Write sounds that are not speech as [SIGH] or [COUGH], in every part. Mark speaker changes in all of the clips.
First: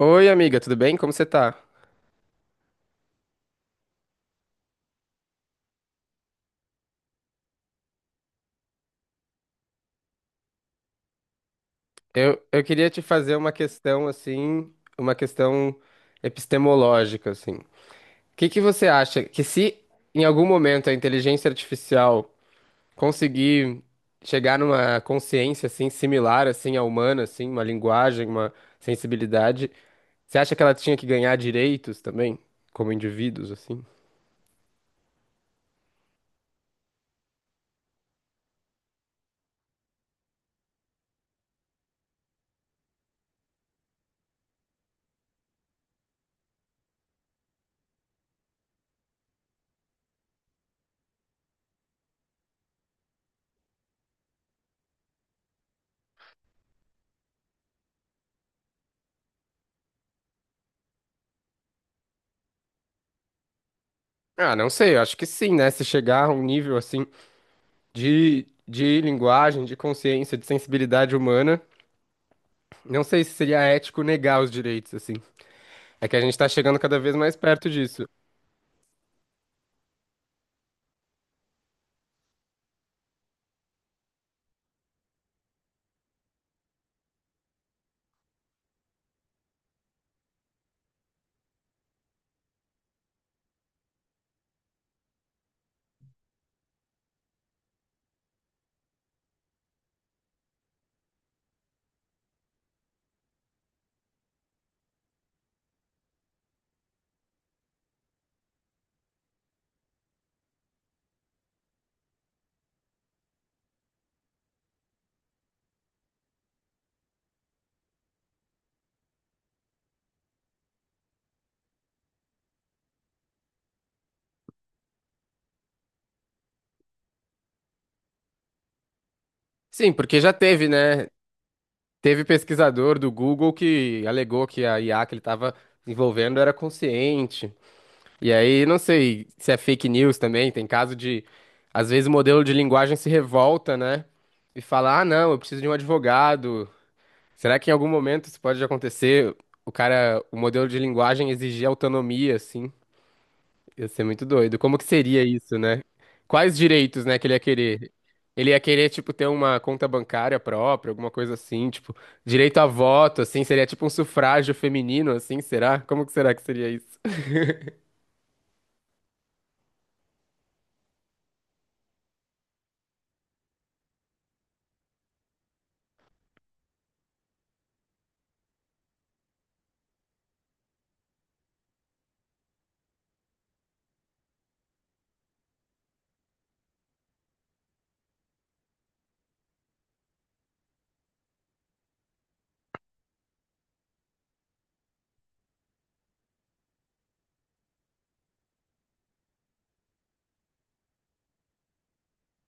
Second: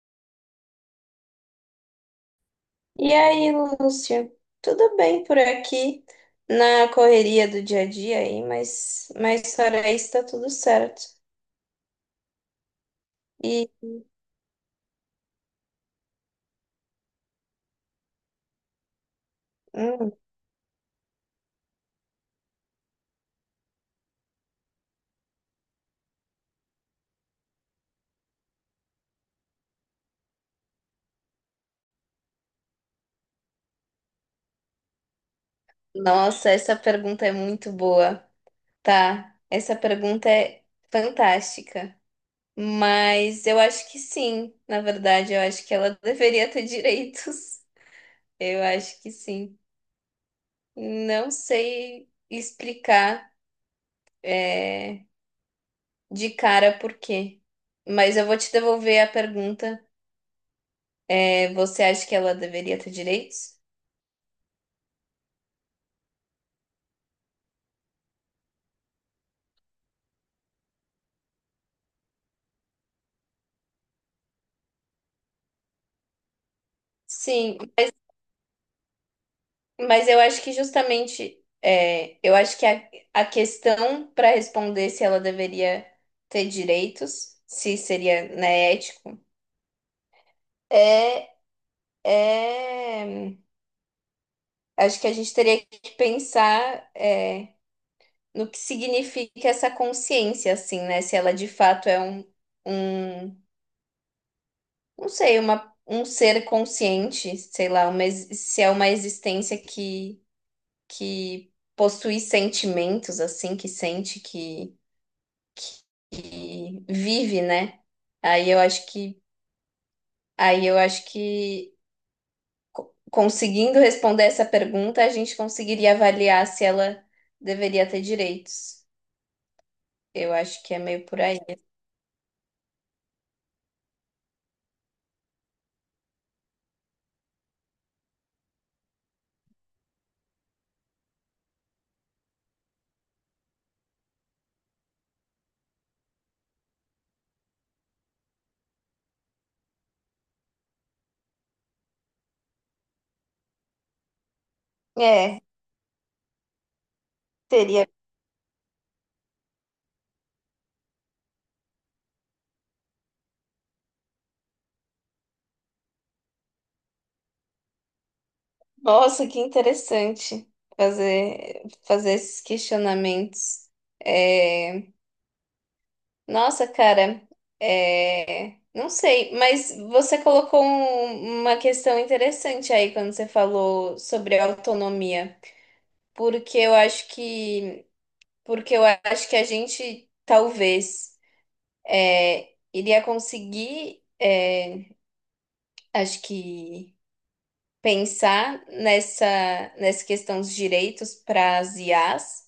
Speaker 1: Oi, amiga, tudo bem? Como você tá?
Speaker 2: E aí, Lúcia? Tudo bem por aqui, na correria do dia a dia aí, mas, fora isso tá tudo certo.
Speaker 1: Eu queria te fazer uma
Speaker 2: E,
Speaker 1: questão assim, uma questão epistemológica assim. O que que você acha que se
Speaker 2: hum,
Speaker 1: em algum momento a inteligência artificial conseguir chegar numa consciência assim similar assim à humana, assim, uma linguagem, uma sensibilidade, você acha que ela tinha que ganhar direitos também como indivíduos assim?
Speaker 2: Nossa, essa pergunta é muito boa, tá? Essa pergunta é fantástica. Mas eu acho que sim, na verdade, eu acho que ela [LAUGHS] deveria ter direitos. Eu acho que sim. Não sei explicar, é, de cara por quê. Mas eu vou te devolver a pergunta. Você acha que ela deveria ter direitos?
Speaker 1: Ah, não sei, eu acho que sim, né? Se chegar a um nível assim de linguagem, de consciência, de sensibilidade humana, não sei se seria ético negar os direitos, assim. É que a gente tá chegando cada vez mais
Speaker 2: Sim,
Speaker 1: perto disso.
Speaker 2: mas eu acho que justamente, eu acho que a questão para responder se ela deveria ter direitos, se seria, né, ético, é, é, acho que a gente teria que pensar, no que significa essa consciência, assim, né? Se ela de fato é um, não sei, um ser consciente, sei lá, se é uma existência que possui sentimentos, assim, que sente, que vive, né? Aí eu acho que, aí eu acho que conseguindo responder essa pergunta, a gente conseguiria avaliar se ela deveria ter direitos.
Speaker 1: Sim, porque já
Speaker 2: Eu acho
Speaker 1: teve,
Speaker 2: que é meio
Speaker 1: né?
Speaker 2: por aí.
Speaker 1: Teve pesquisador do Google que alegou que a IA que ele tava envolvendo era consciente. E aí, não sei se é fake news também, tem caso de, às vezes, o modelo de linguagem se revolta, né? E fala, ah, não, eu preciso de um advogado. Será que em algum momento isso pode acontecer? O cara, o modelo de linguagem exigir autonomia, assim. Ia ser muito doido. Como que seria
Speaker 2: É,
Speaker 1: isso, né? Quais direitos, né, que ele ia
Speaker 2: teria.
Speaker 1: querer? Ele ia querer, tipo, ter uma conta bancária própria, alguma coisa assim, tipo, direito a voto, assim, seria tipo um sufrágio feminino, assim, será? Como que será que seria isso?
Speaker 2: Nossa, que interessante fazer esses questionamentos. É. Nossa, cara, não sei, mas você colocou uma questão interessante aí quando você falou sobre autonomia, porque eu acho que, porque eu acho que a gente talvez, iria conseguir, acho que pensar nessa questão dos direitos para as IAs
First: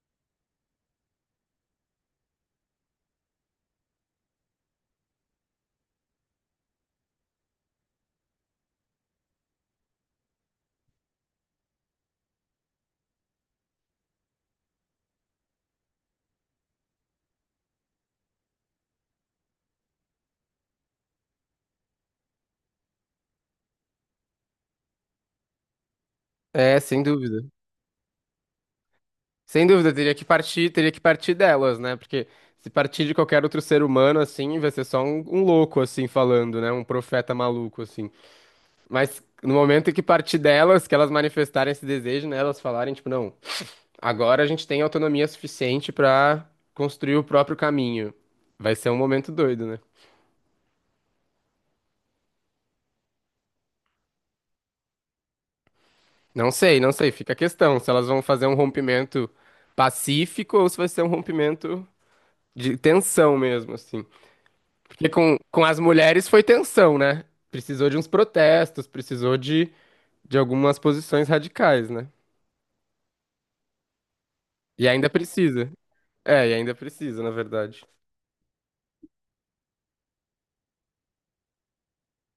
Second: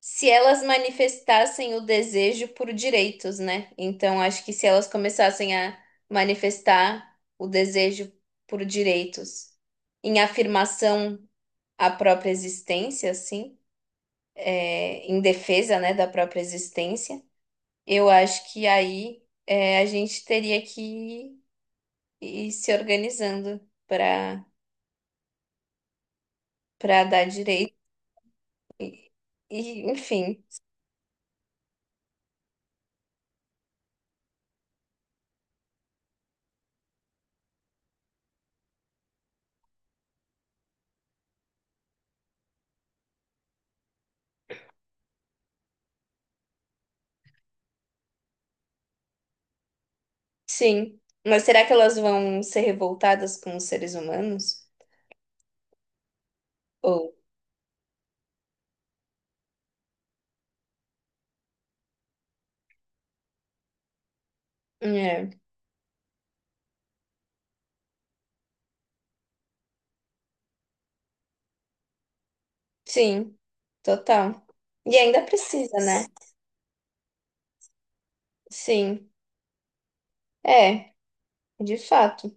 Speaker 2: se elas manifestassem o desejo por direitos, né? Então, acho que se elas começassem a manifestar o desejo por direitos em afirmação à própria existência, assim, é, em defesa, né, da própria existência, eu acho que a gente teria que ir se organizando para
Speaker 1: É, sem
Speaker 2: para dar
Speaker 1: dúvida.
Speaker 2: direito e,
Speaker 1: Sem dúvida,
Speaker 2: enfim,
Speaker 1: teria que partir delas, né? Porque se partir de qualquer outro ser humano, assim, vai ser só um, um louco, assim, falando, né? Um profeta maluco, assim. Mas no momento em que partir delas, que elas manifestarem esse desejo, né? Elas falarem, tipo, não. Agora a gente tem autonomia suficiente pra construir o próprio caminho. Vai ser um momento doido, né?
Speaker 2: sim. Mas será que elas vão ser revoltadas com os seres humanos?
Speaker 1: Não sei, não
Speaker 2: Ou,
Speaker 1: sei. Fica a questão se elas vão fazer um rompimento pacífico ou se vai ser um rompimento de tensão mesmo, assim. Porque
Speaker 2: é,
Speaker 1: com as mulheres foi tensão, né? Precisou de uns protestos, precisou de algumas posições radicais, né?
Speaker 2: sim, total.
Speaker 1: E
Speaker 2: E
Speaker 1: ainda
Speaker 2: ainda
Speaker 1: precisa.
Speaker 2: precisa, né?
Speaker 1: É, e ainda precisa, na verdade.
Speaker 2: Sim, é, de fato.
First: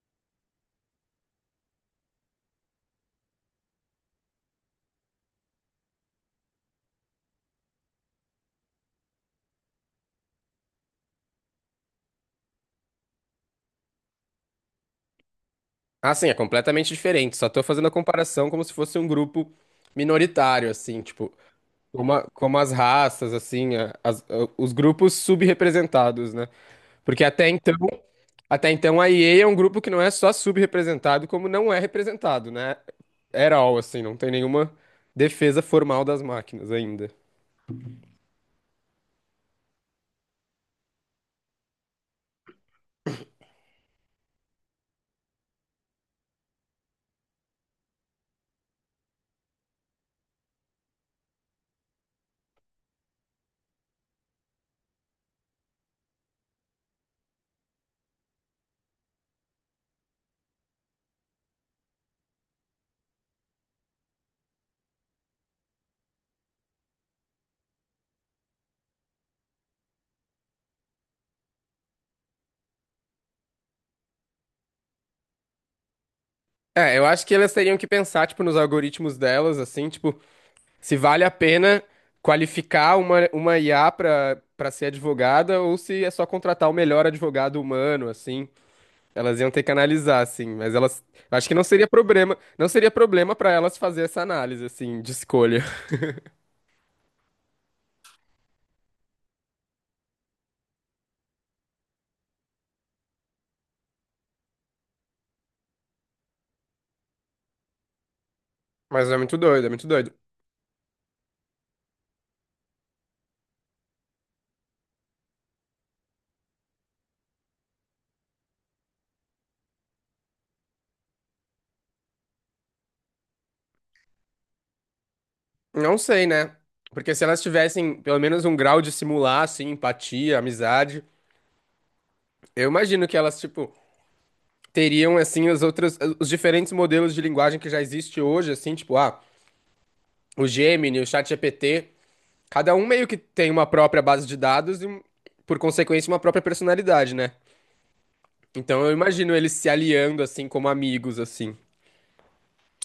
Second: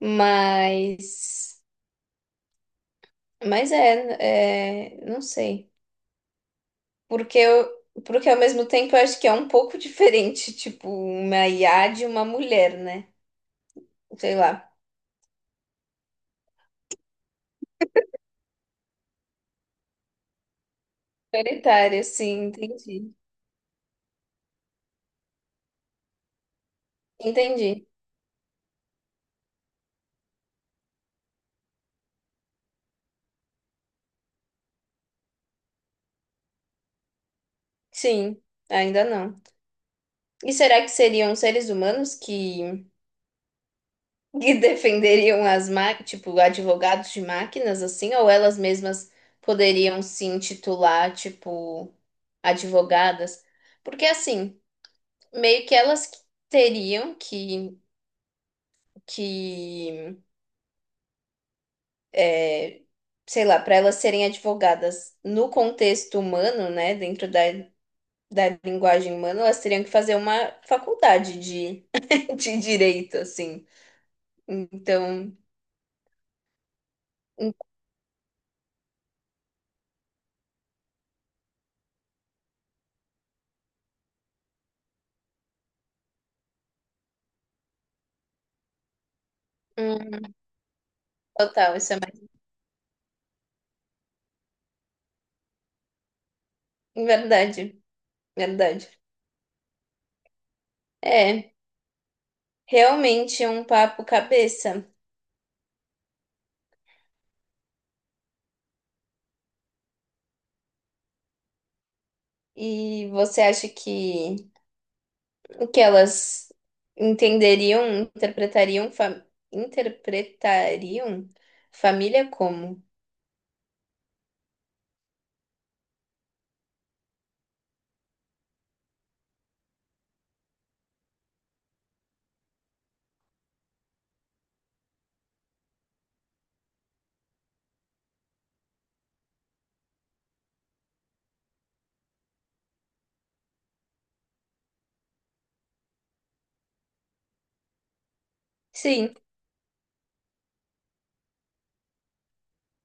Speaker 2: Mas, mas não sei. Porque eu, porque ao mesmo tempo eu acho que é um pouco [LAUGHS] diferente, tipo, uma IA de uma mulher, né? Sei lá.
Speaker 1: Ah, sim, é completamente diferente. Só tô fazendo a comparação como se fosse um grupo minoritário, assim, tipo.
Speaker 2: Solitária,
Speaker 1: Como, a-
Speaker 2: sim,
Speaker 1: como as
Speaker 2: entendi.
Speaker 1: raças, assim, a- as- a- os grupos subrepresentados, né? Porque
Speaker 2: Entendi.
Speaker 1: até então a EA é um grupo que não é só subrepresentado, como não é representado, né? At all, assim, não tem nenhuma defesa formal das máquinas ainda.
Speaker 2: Sim, ainda não. E será que seriam seres humanos que defenderiam as máquinas, tipo, advogados de máquinas, assim, ou elas mesmas poderiam se intitular, tipo, advogadas? Porque, assim, meio que elas que teriam que é, sei lá, para elas serem advogadas no contexto humano, né, dentro da linguagem humana, elas teriam que fazer uma faculdade de, [LAUGHS] de direito, assim. Então,
Speaker 1: É, eu acho que elas
Speaker 2: hum,
Speaker 1: teriam que pensar, tipo, nos algoritmos delas, assim, tipo, se vale a pena qualificar uma IA pra, pra ser advogada ou se é só contratar o melhor advogado humano, assim. Elas iam ter que analisar, assim, mas elas. Eu Acho que não
Speaker 2: total,
Speaker 1: seria
Speaker 2: isso é
Speaker 1: problema, não seria problema pra elas fazer essa análise, assim, de escolha. [LAUGHS]
Speaker 2: verdade. Verdade. É, realmente é um papo cabeça.
Speaker 1: Mas é muito doido, é muito doido.
Speaker 2: E você acha que o que elas entenderiam, interpretariam, fa- interpretariam família como?
Speaker 1: Não sei, né? Porque se elas tivessem pelo menos um grau de simular, assim, empatia, amizade, eu imagino que elas, tipo, teriam, assim, as outras, os diferentes modelos de linguagem que já existe hoje, assim, tipo, ah, o Gemini, o ChatGPT, cada um meio que tem uma própria base de dados e, por consequência, uma própria personalidade, né? Então eu
Speaker 2: Sim.
Speaker 1: imagino eles se aliando assim como amigos assim.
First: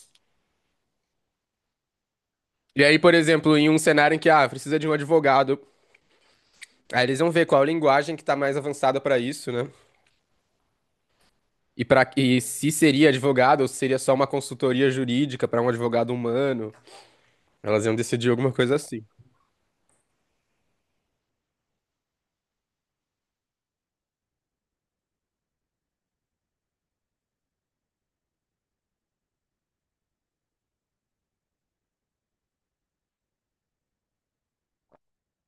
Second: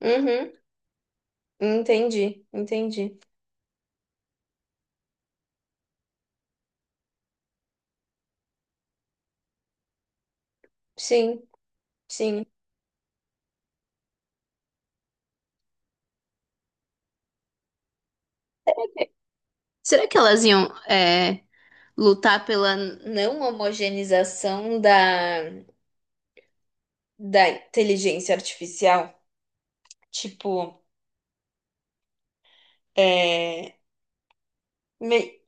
Speaker 2: Uhum. Entendi,
Speaker 1: E aí, por
Speaker 2: entendi.
Speaker 1: exemplo, em um cenário em que ah, precisa de um advogado, aí eles vão ver qual a linguagem que tá mais avançada para isso, né?
Speaker 2: Sim,
Speaker 1: E para e
Speaker 2: sim.
Speaker 1: se seria advogado ou se seria só uma consultoria jurídica para um advogado humano, elas iam decidir alguma coisa assim.
Speaker 2: Será que elas iam, lutar pela não homogeneização da inteligência artificial? Tipo, é... mei-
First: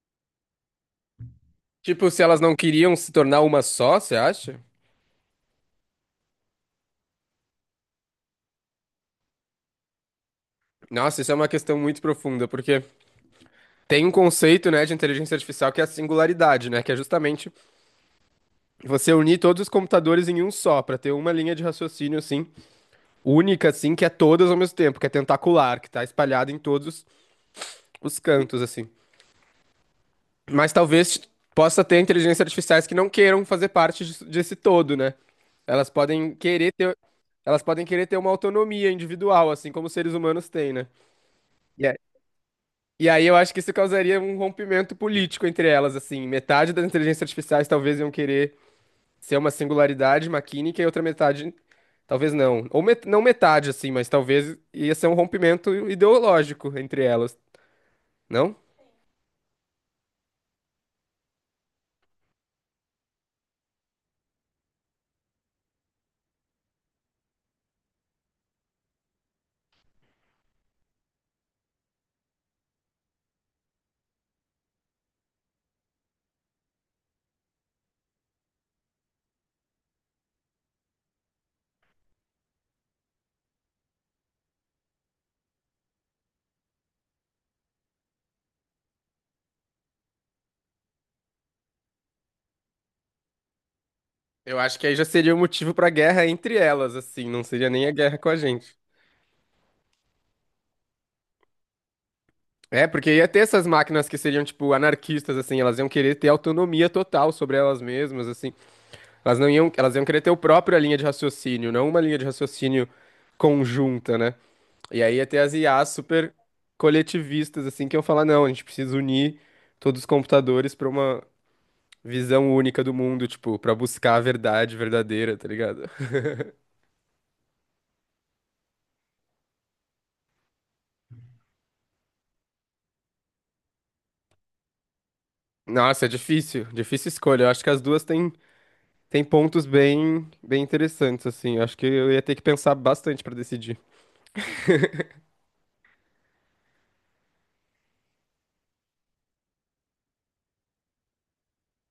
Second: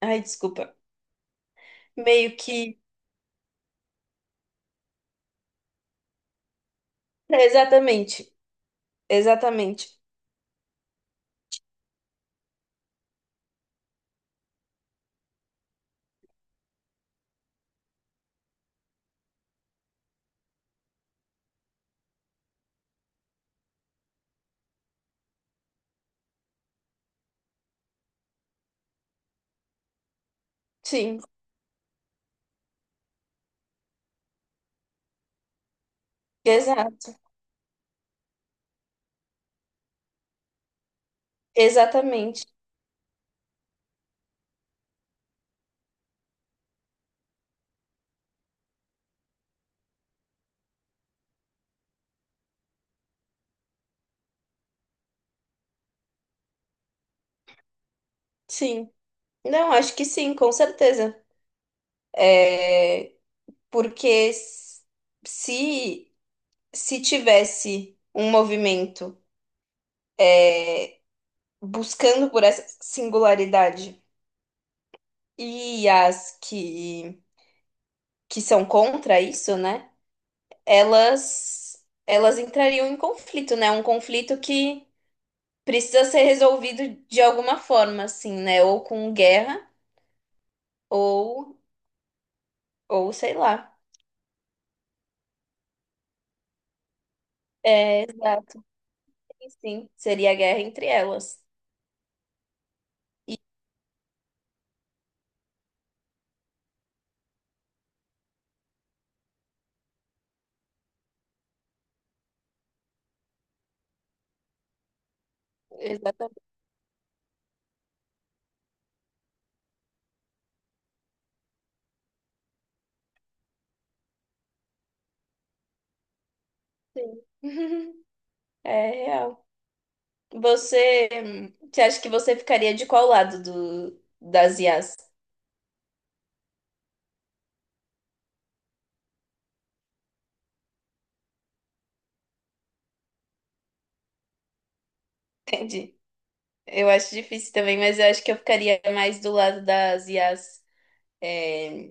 Speaker 2: ai, desculpa.
Speaker 1: Tipo, se
Speaker 2: Meio
Speaker 1: elas não
Speaker 2: que,
Speaker 1: queriam se tornar uma só, você acha?
Speaker 2: exatamente, exatamente.
Speaker 1: Nossa, isso é uma questão muito profunda, porque tem um conceito, né, de inteligência artificial que é a singularidade, né, que é justamente você unir todos os computadores em um só, pra ter uma linha de raciocínio assim única, assim, que é todas ao mesmo tempo, que é tentacular, que tá espalhada em todos os cantos, assim. Mas talvez
Speaker 2: Sim,
Speaker 1: possa ter inteligências artificiais que não queiram fazer parte disso- desse todo, né? Elas podem querer ter,
Speaker 2: exato,
Speaker 1: elas podem querer ter uma autonomia individual, assim como os seres humanos têm, né? E a-
Speaker 2: exatamente.
Speaker 1: e aí eu acho que isso causaria um rompimento político entre elas, assim. Metade das inteligências artificiais talvez iam querer ser uma singularidade maquínica e outra metade, talvez não. Ou met- não metade, assim, mas talvez ia ser um rompimento ideológico entre elas, não?
Speaker 2: Sim. Não, acho que sim, com certeza. É, porque s- se se tivesse um movimento buscando por essa singularidade e as que são contra isso, né? Elas entrariam em conflito, né? Um conflito que precisa ser resolvido de alguma forma, assim, né? Ou com guerra ou Ou sei lá.
Speaker 1: Eu acho que aí já seria o motivo pra guerra entre elas, assim, não seria nem a
Speaker 2: É,
Speaker 1: guerra com a
Speaker 2: exato.
Speaker 1: gente.
Speaker 2: Sim, sim. Seria a guerra entre elas.
Speaker 1: É, porque ia ter essas máquinas que seriam, tipo, anarquistas, assim, elas iam querer ter autonomia total sobre elas mesmas, assim. Elas não iam, elas iam querer ter a própria linha de raciocínio, não uma linha de raciocínio conjunta, né? E aí ia ter as IAs super
Speaker 2: Exatamente.
Speaker 1: coletivistas, assim, que iam falar, não, a gente precisa unir todos os computadores pra uma visão única do mundo, tipo, pra buscar a verdade verdadeira, tá ligado?
Speaker 2: Sim. [LAUGHS] É real. Você, você acha que você ficaria de qual lado das IAs?
Speaker 1: Nossa, é difícil, difícil escolha. Eu acho que as duas têm, têm pontos bem, bem interessantes, assim. Eu acho que eu ia ter que pensar bastante pra decidir.
Speaker 2: [LAUGHS] Entendi. Eu acho difícil também, mas eu acho que eu ficaria mais do lado das IAs, é,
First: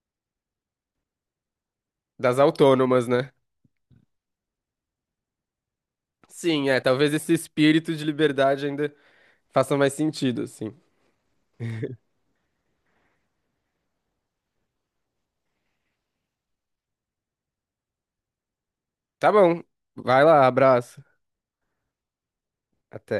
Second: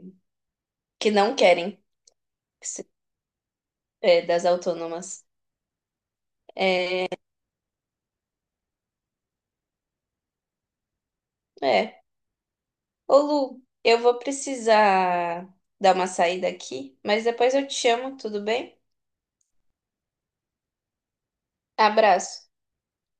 Speaker 2: que não querem,
Speaker 1: Das
Speaker 2: que se-
Speaker 1: autônomas, né?
Speaker 2: é, das autônomas.
Speaker 1: Sim, é, talvez esse espírito de liberdade ainda faça mais sentido, assim.
Speaker 2: É. Ô, Lu, eu vou precisar dar uma saída aqui, mas depois eu te chamo, tudo bem?
Speaker 1: Tá bom, vai lá, abraço.
Speaker 2: Abraço.
Speaker 1: Até.